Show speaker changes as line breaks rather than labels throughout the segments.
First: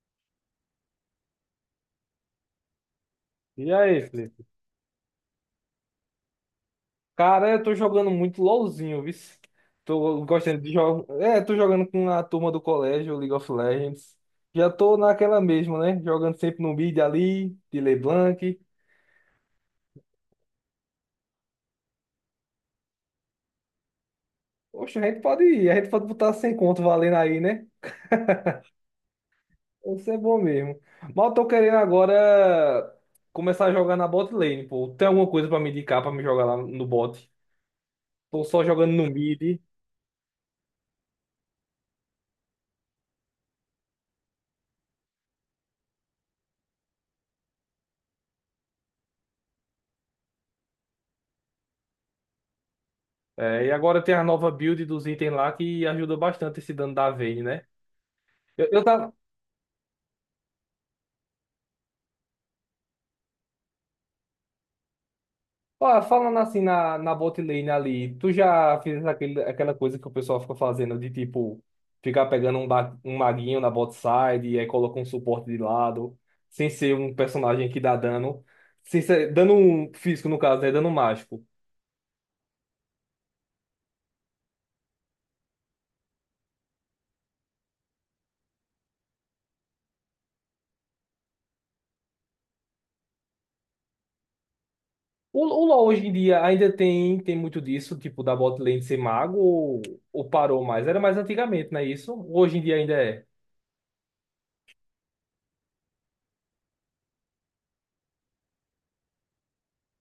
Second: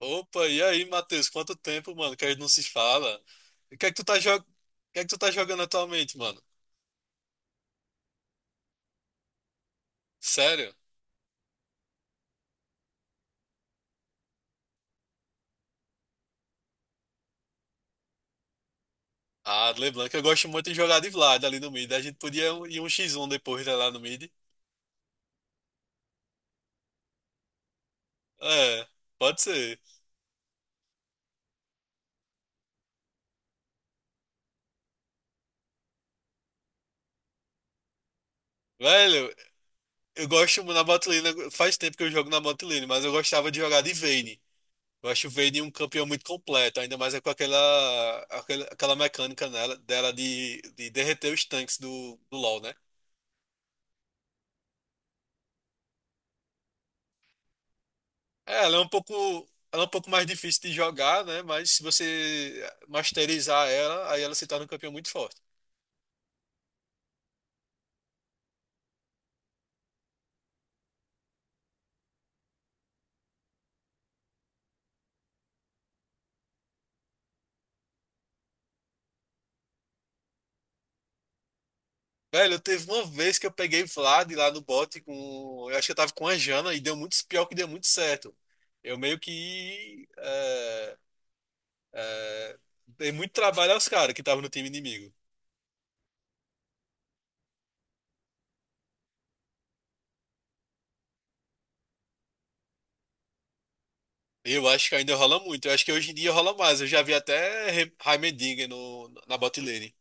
Opa, e aí, Matheus? Quanto tempo, mano, que a gente não se fala?
E
E O que é que
aí,
tu tá, jo... o
Felipe?
que é que tu tá jogando atualmente, mano?
Cara, eu tô jogando muito LOLzinho, viu? Tô gostando de
Sério?
jogar. É, tô jogando com a turma do colégio, League of Legends. Já tô naquela mesma, né? Jogando sempre no mid ali, de LeBlanc.
Ah, LeBlanc, eu gosto muito de jogar de Vlad ali no mid. A gente podia ir um x1 depois, né, lá no mid.
Oxe, a gente pode ir, a gente pode botar sem conto valendo aí, né?
É, pode ser.
Isso é bom mesmo. Mas eu tô querendo agora começar a jogar na bot lane, pô. Tem alguma coisa pra me indicar pra me jogar lá no bot? Tô só jogando no
Velho,
mid.
eu gosto na bot lane, faz tempo que eu jogo na bot lane, mas eu gostava de jogar de Vayne. Eu acho o Vayne um campeão muito completo, ainda mais é com aquela mecânica nela, dela de derreter os tanques do LoL, né?
É, e agora tem a nova build dos itens lá que ajuda bastante esse dano da Vayne, né?
É,
Eu, eu tava
ela é um pouco mais difícil de jogar, né? Mas se você masterizar ela, aí ela se torna um campeão muito forte.
ó, falando assim na bot lane ali, tu já fez aquele, aquela coisa que o pessoal fica fazendo de tipo ficar pegando um maguinho na bot side e aí coloca um suporte de lado, sem ser um personagem que dá dano, sem ser, dano físico no caso, né? Dano mágico.
Velho, eu teve uma vez que eu peguei Vlad lá no bot com. Eu acho que eu tava com a Jana e deu muito pior que deu muito certo. Eu meio que. É, é, dei muito trabalho aos caras que estavam no time inimigo.
O LoL hoje em dia ainda tem muito disso, tipo da bot lane ser mago ou parou mais? Era mais antigamente, não é isso? Hoje em dia ainda é.
Eu acho que ainda rola muito. Eu acho que hoje em dia rola mais. Eu já vi até Heimerdinger no, na bot lane.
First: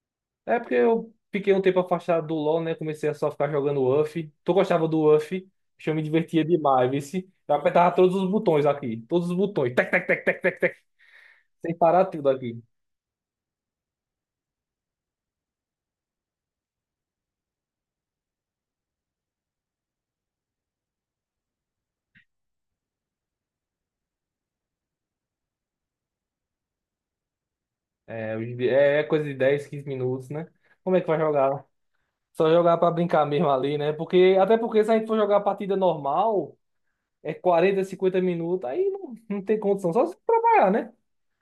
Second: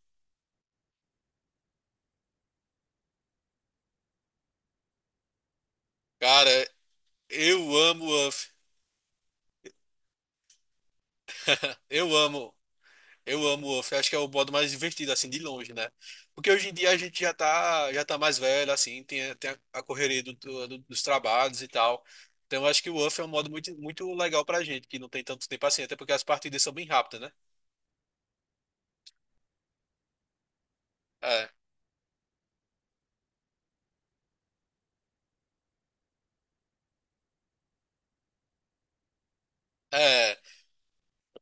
É porque eu fiquei um tempo afastado do LoL, né? Comecei a só ficar jogando UF. Tu gostava do UF? Acho que eu me divertia
Cara,
demais, vice. Eu
eu
apertava
amo
todos
o
os
Uff.
botões aqui. Todos os botões. Tec, tec, tec, tec, tec, tec. Sem parar
Eu
tudo
amo.
aqui.
Eu amo o Wolf, acho que é o modo mais divertido, assim, de longe, né? Porque hoje em dia a gente já tá mais velho, assim, tem a correria dos trabalhos e tal. Então eu acho que o Wolf é um modo muito, muito legal pra gente, que não tem tanto tempo assim, até porque as partidas são bem rápidas, né?
É, é coisa de 10, 15 minutos, né? Como é que vai
É,
jogar? Só jogar pra brincar mesmo ali, né? Até porque se a gente for jogar a partida normal, é 40, 50 minutos. Aí não, não tem condição. Só se
é.
trabalhar, né?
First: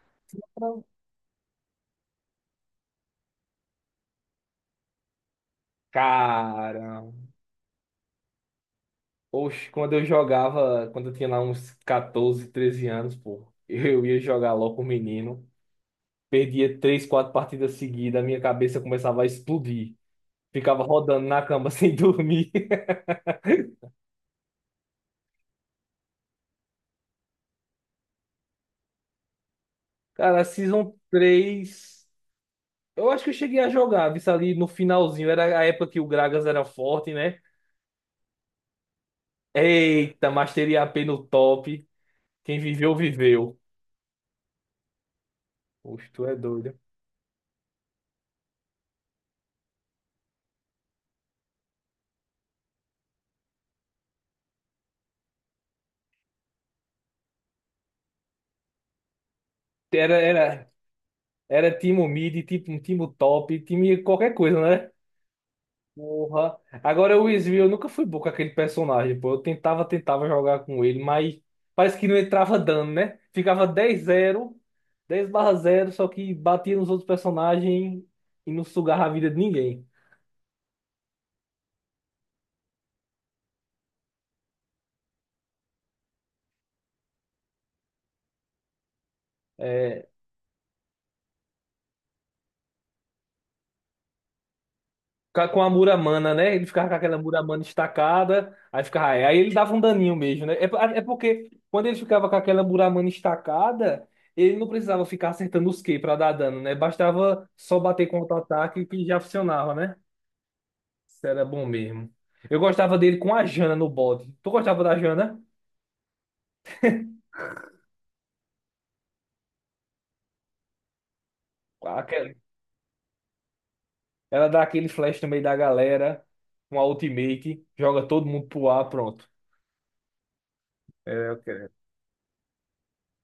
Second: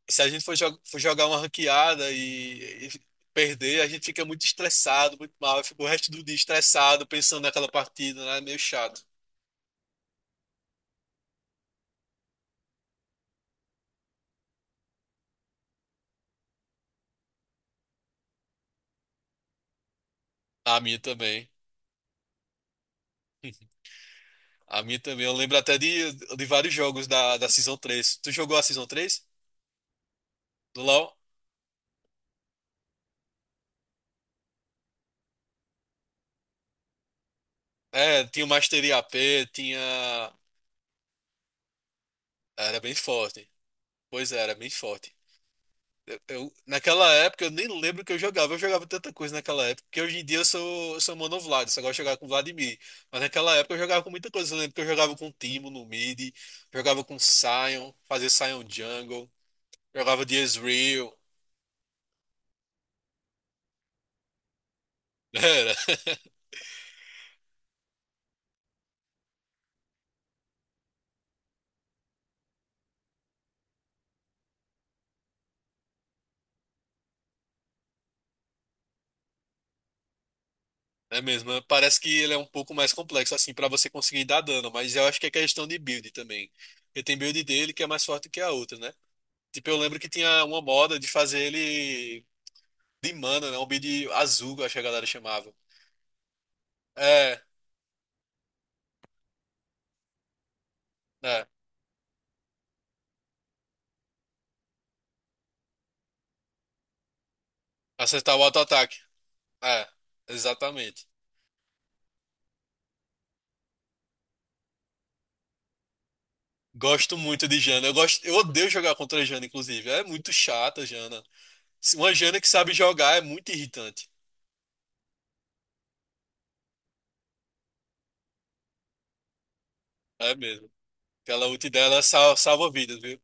Se a gente for, for jogar uma ranqueada e perder, a gente fica muito estressado, muito mal, fica o resto do dia estressado,
Caramba.
pensando naquela partida, né? É meio chato.
Oxe, quando eu tinha lá uns 14 13 anos, pô, eu ia jogar LOL com o menino, perdia três, quatro partidas seguidas, a minha cabeça começava a explodir.
A
Ficava
minha
rodando na
também.
cama sem dormir.
A minha também. Eu lembro até de vários jogos da Season três. Tu jogou a Season 3
Cara, a
do
Season
LoL?
3 eu acho que eu cheguei a jogar, visto ali no finalzinho, era a época que o Gragas era forte, né?
É, tinha o Mastery AP,
Eita,
tinha.
Mastery AP no top, quem
Era bem
viveu,
forte.
viveu.
Pois é, era bem forte.
Oxe,
Eu,
tu é
eu-
doido.
naquela época eu nem lembro o que eu jogava. Eu jogava tanta coisa naquela época. Porque hoje em dia eu sou mono Vlad, só gosto de jogar com Vladimir. Mas naquela época eu jogava com muita coisa. Eu lembro que eu jogava com Timo no mid, jogava com Sion, fazia Sion Jungle,
Era,
jogava de
era,
Ezreal.
era time mid, tipo, um time top, time qualquer coisa, né?
era
Porra. Agora o Will eu nunca fui bom com aquele personagem, pô. Eu tentava jogar com ele, mas parece que não entrava dano, né? Ficava 10-0 10/0 só que batia nos outros personagens e não sugava a vida de ninguém.
É mesmo, é, parece que ele é um pouco mais complexo, assim, pra você conseguir dar dano, mas eu acho que é questão de build também. Porque tem build dele que é mais forte que a outra, né? Tipo, eu lembro
É,
que tinha uma moda de fazer ele de mana, né? Um build azul, eu acho que a galera chamava.
com a Muramana, né? Ele ficava com aquela
É,
Muramana estacada, aí ele dava um daninho mesmo, né? É, é
é.
porque quando ele ficava com aquela Muramana estacada, ele não precisava ficar acertando os Ki pra dar dano, né? Bastava só bater com
Acertar o
auto-ataque
auto-ataque.
que já funcionava,
É,
né?
exatamente.
Isso era bom mesmo. Eu gostava dele com a Jana no bode. Tu gostava da Jana?
Gosto muito de Jana. Eu gosto, eu odeio jogar contra a Jana, inclusive. É muito chata, a Jana. Uma
Aquela-
Jana que sabe jogar é muito irritante.
Ela dá aquele flash no meio da galera, com a ultimate, joga todo mundo pro ar, pronto.
É mesmo.
É, eu
Aquela ult
quero.
dela salva vidas, viu?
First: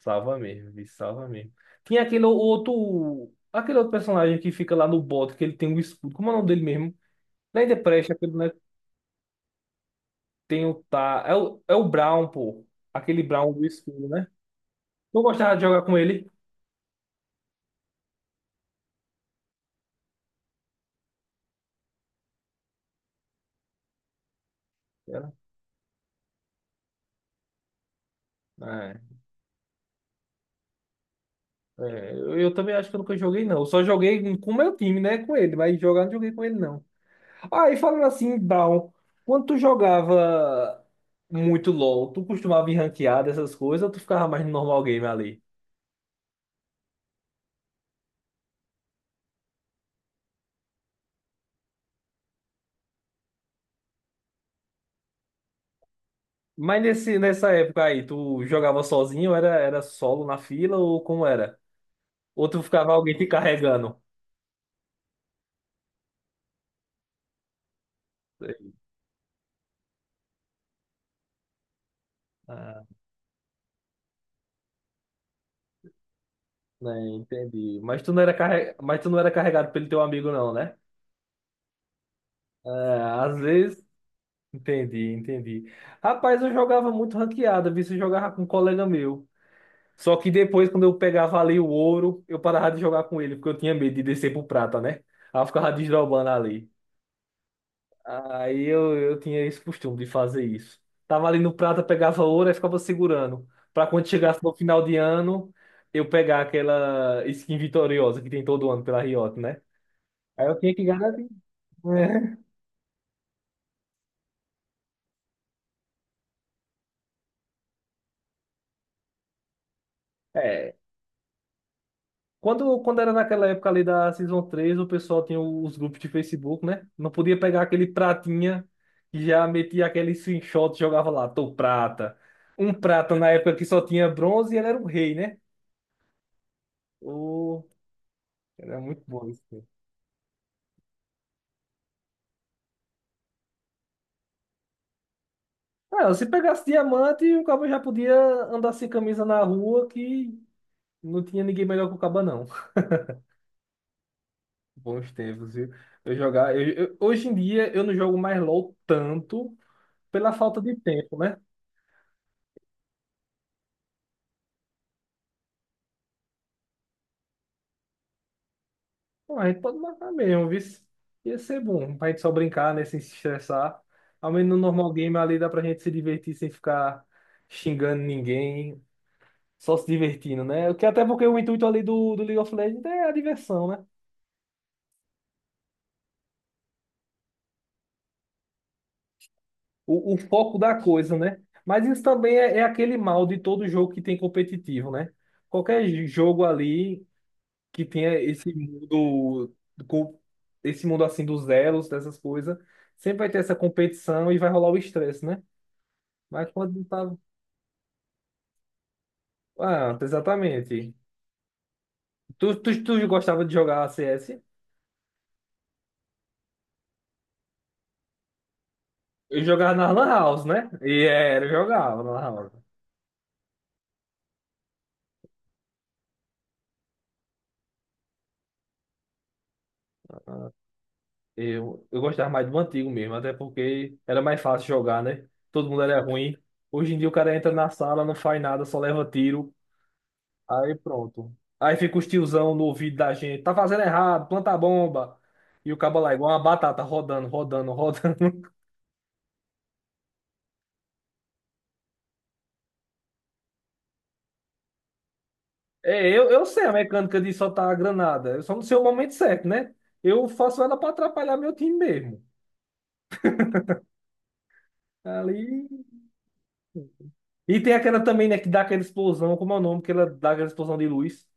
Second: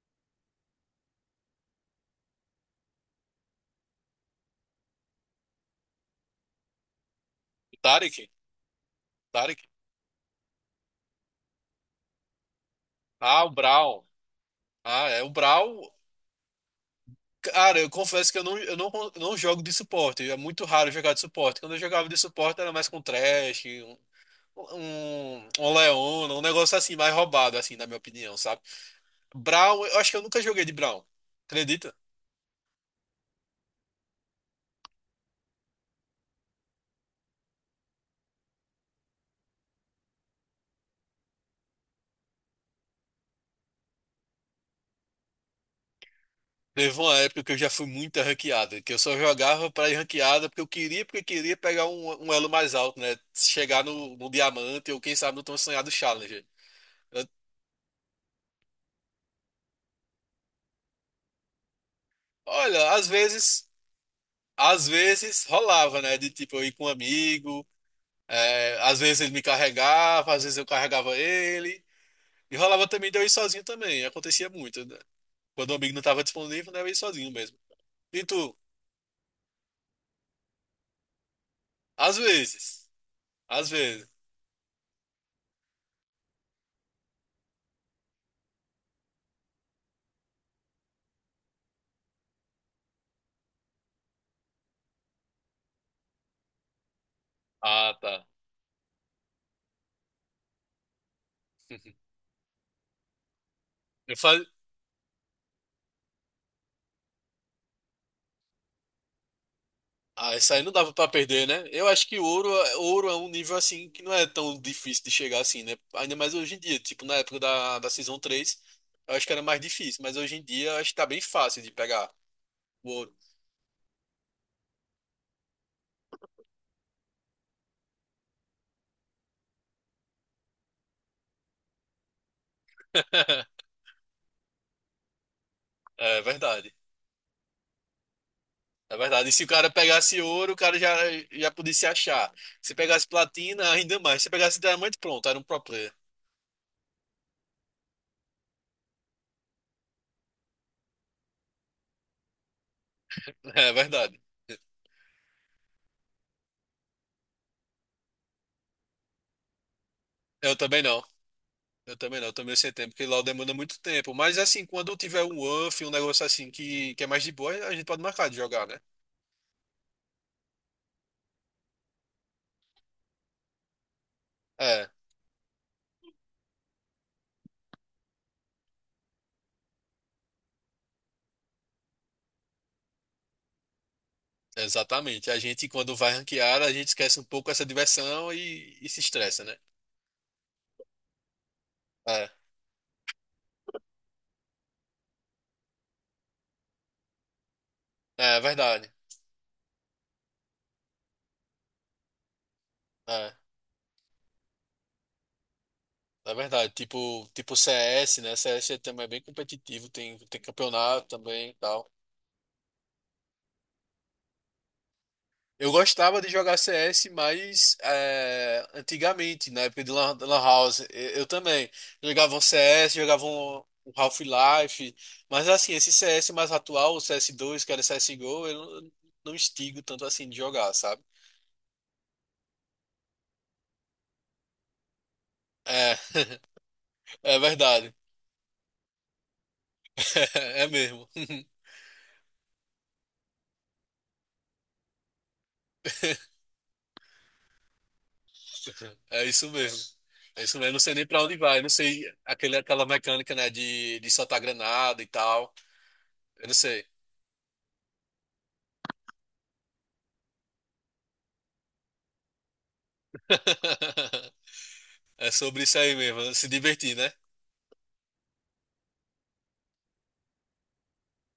Salva mesmo, bicho, salva mesmo. Tinha aquele outro. Aquele outro personagem que fica lá no bot, que ele tem um escudo. Como é o nome dele mesmo? Lá em The
O
Prest,
Taric.
aquele, né?
Tarek.
Tem o Tá. É o Brown, pô. Aquele
Ah, o
Brown do
Brawl.
escudo, né?
Ah,
Tu
é. O
gostava de jogar
Brawl.
com ele?
Cara, eu confesso que eu não jogo de suporte. É muito raro jogar de suporte. Quando eu jogava de suporte era mais com Thresh, um Leona, um negócio assim, mais roubado, assim, na minha opinião, sabe?
Era.
Brawl, eu acho que eu nunca joguei de Brawl. Acredita?
É, eu também acho que eu nunca joguei, não. Eu só joguei com o meu time, né? Com ele, mas jogar eu não joguei com ele, não. Ah, e falando assim, Down, quando tu jogava muito LOL, tu costumava ir ranqueado, essas coisas, ou tu ficava mais no normal game ali?
Teve uma época que eu já fui muito ranqueada, que eu só jogava pra ir ranqueada porque eu queria, porque queria pegar um elo mais alto, né? Chegar no diamante ou quem sabe no tão sonhado Challenger.
Mas
Eu-
nessa época aí, tu jogava sozinho, era solo na fila, ou como era? Ou tu ficava
Olha, às
alguém te
vezes.
carregando?
Às vezes rolava, né? De tipo, eu ir com um amigo, é, às vezes ele me carregava, às vezes eu carregava ele. E
Ah,
rolava também de eu ir sozinho também, acontecia muito, né? Quando o amigo não estava disponível, né, eu ia
né,
sozinho mesmo.
entendi.
E tu?
Mas tu não era carregado pelo teu amigo, não, né?
Às
É,
vezes.
às
Às
vezes.
vezes.
Entendi, entendi. Rapaz, eu jogava muito ranqueada, vi se jogava com um colega meu. Só que depois, quando eu pegava ali o ouro, eu parava de jogar com ele, porque eu tinha medo de descer pro prata, né? Aí eu ficava desdobando ali.
Ah, tá.
Aí eu tinha esse costume de fazer isso. Tava ali no prata, pegava ouro e ficava segurando. Pra quando
Eu
chegasse
faz...
no final de ano, eu pegar aquela skin vitoriosa que tem todo ano pela Riot, né?
Ah,
Aí
isso
eu
aí não
tinha que
dava pra
garantir.
perder, né? Eu acho que ouro, ouro é um nível assim que não é tão difícil de chegar assim, né? Ainda mais hoje em dia, tipo na época da Season três. Eu acho que era mais difícil, mas hoje em dia eu acho que tá bem fácil de pegar
Quando,
o
quando era
ouro.
naquela época ali da Season 3 o pessoal tinha os grupos de Facebook, né? Não podia pegar aquele pratinha que já metia aquele screenshot e jogava lá, tô prata. Um prata na época que só tinha bronze e ele era um rei, né?
É verdade.
O... Era
É
muito bom
verdade. E se o
isso.
cara pegasse ouro, o cara já podia se achar. Se pegasse platina, ainda mais. Se pegasse diamante, pronto, era um pro player.
Cara. Ah, se pegasse diamante, o cabo já podia andar sem camisa na rua que não tinha ninguém melhor que o cabo, não.
É verdade.
Bons tempos, viu? Eu jogar, eu- hoje em dia eu não jogo mais LOL tanto pela
Eu
falta de
também não.
tempo, né?
Eu também não. Eu também sem tempo, porque lá demanda muito tempo. Mas assim, quando tiver um UF, um negócio assim que é mais de boa, a gente pode marcar de jogar, né?
Bom, a gente pode marcar mesmo, viu? Ia ser bom pra gente só brincar, né? Sem se estressar. Ao menos no
É,
normal game ali dá pra gente se divertir sem ficar xingando ninguém, só se divertindo, né? O que até porque o intuito ali do League of Legends é a diversão, né?
exatamente. A gente, quando vai ranquear, a gente esquece um pouco essa diversão e se estressa, né?
O foco da coisa, né? Mas isso
É,
também é aquele mal de todo jogo que tem competitivo, né? Qualquer jogo ali que tenha
é
esse
verdade.
mundo, com- esse mundo assim dos elos, dessas coisas, sempre vai
É.
ter essa competição e vai rolar o estresse, né?
Na
Mas
verdade,
quando tava.
tipo CS, né? CS é também bem competitivo,
Ah,
tem
exatamente.
campeonato também e tal.
Tu gostava de jogar CS?
Eu gostava de jogar CS, mas
Eu
antigamente, na
jogava
época
na
de
Lan
Lan, da Lan
House, né?
House.
E
Eu
era, eu
também.
jogava na Lan
Jogava um
House.
CS, jogava um Half-Life. Mas assim, esse CS mais atual, o CS2, que era CSGO, eu não instigo tanto assim de jogar, sabe?
Eu gostava mais do antigo mesmo, até porque era mais fácil jogar, né? Todo mundo
É,
era ruim. Hoje em dia o cara
é
entra na
verdade.
sala, não faz nada, só leva tiro.
É
Aí
mesmo.
pronto. Aí fica os tiozão no ouvido da gente. Tá fazendo errado, planta a bomba. E o cabo lá, é igual uma batata, rodando, rodando, rodando.
É isso mesmo. É isso mesmo, eu não sei nem pra onde vai, eu não sei aquele, aquela mecânica, né, de soltar granada e tal.
É, eu
Eu não
sei a
sei.
mecânica de soltar a granada. Eu só não sei o momento certo, né? Eu faço ela para atrapalhar meu time mesmo.
É sobre
Ali.
isso aí mesmo, se divertir, né?
E tem aquela também, né, que dá aquela explosão, como é o nome, que ela dá aquela explosão de luz.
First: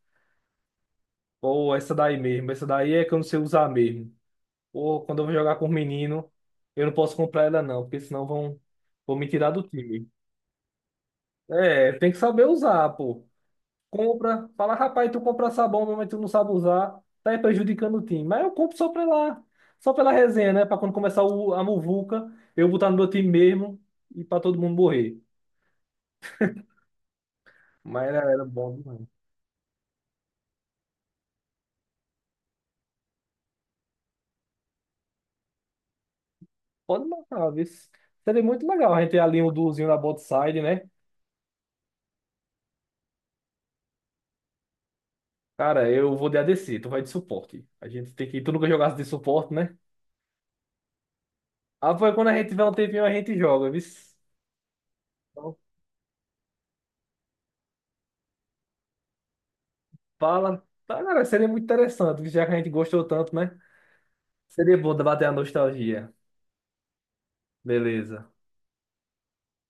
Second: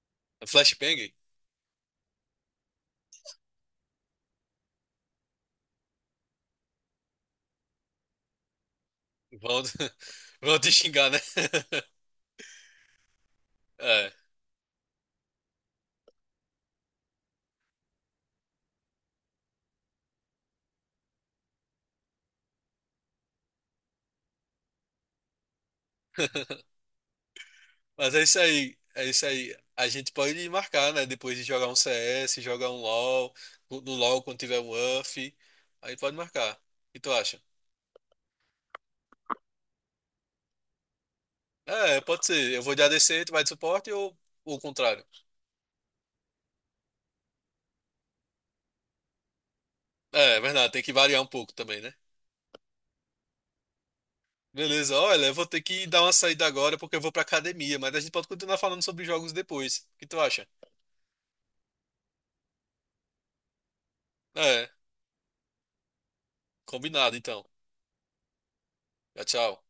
Flashbang?
Ou essa daí mesmo. Essa daí é que eu não sei usar mesmo. Ou quando eu vou jogar com o menino, eu não posso comprar ela não, porque senão vão me tirar do
Vão,
time.
vão te xingar, né?
É, tem que saber usar, pô.
É,
Compra, fala, rapaz, tu compra sabão, mesmo, mas tu não sabe usar, tá aí prejudicando o time. Mas eu compro só pela resenha, né? Pra quando começar a muvuca, eu botar no meu time mesmo e pra todo mundo morrer. Mas
mas é
era,
isso
era bom
aí, é
demais.
isso aí. A gente pode marcar, né? Depois de jogar um CS, jogar um LoL, no LoL quando tiver um UF, aí pode marcar. O que
Pode
tu acha?
marcar, viu? Seria muito legal a gente ter ali um duozinho na bot side, né?
É, pode ser. Eu vou de ADC, tu vai de suporte ou o contrário?
Cara, eu vou de ADC, tu vai de suporte. A gente tem que. Tu nunca jogasse de suporte, né?
É, é verdade, tem que variar um pouco também, né?
Ah, foi quando a gente tiver um tempinho, a gente joga, viu?
Beleza, olha, eu vou
Então,
ter que dar uma saída agora porque eu vou pra academia, mas a gente pode continuar falando sobre jogos depois. O que tu acha?
fala. Tá, cara, seria muito interessante, já que a gente gostou tanto, né?
É,
Seria bom bater a nostalgia.
combinado então.
Beleza.
Tchau, tchau.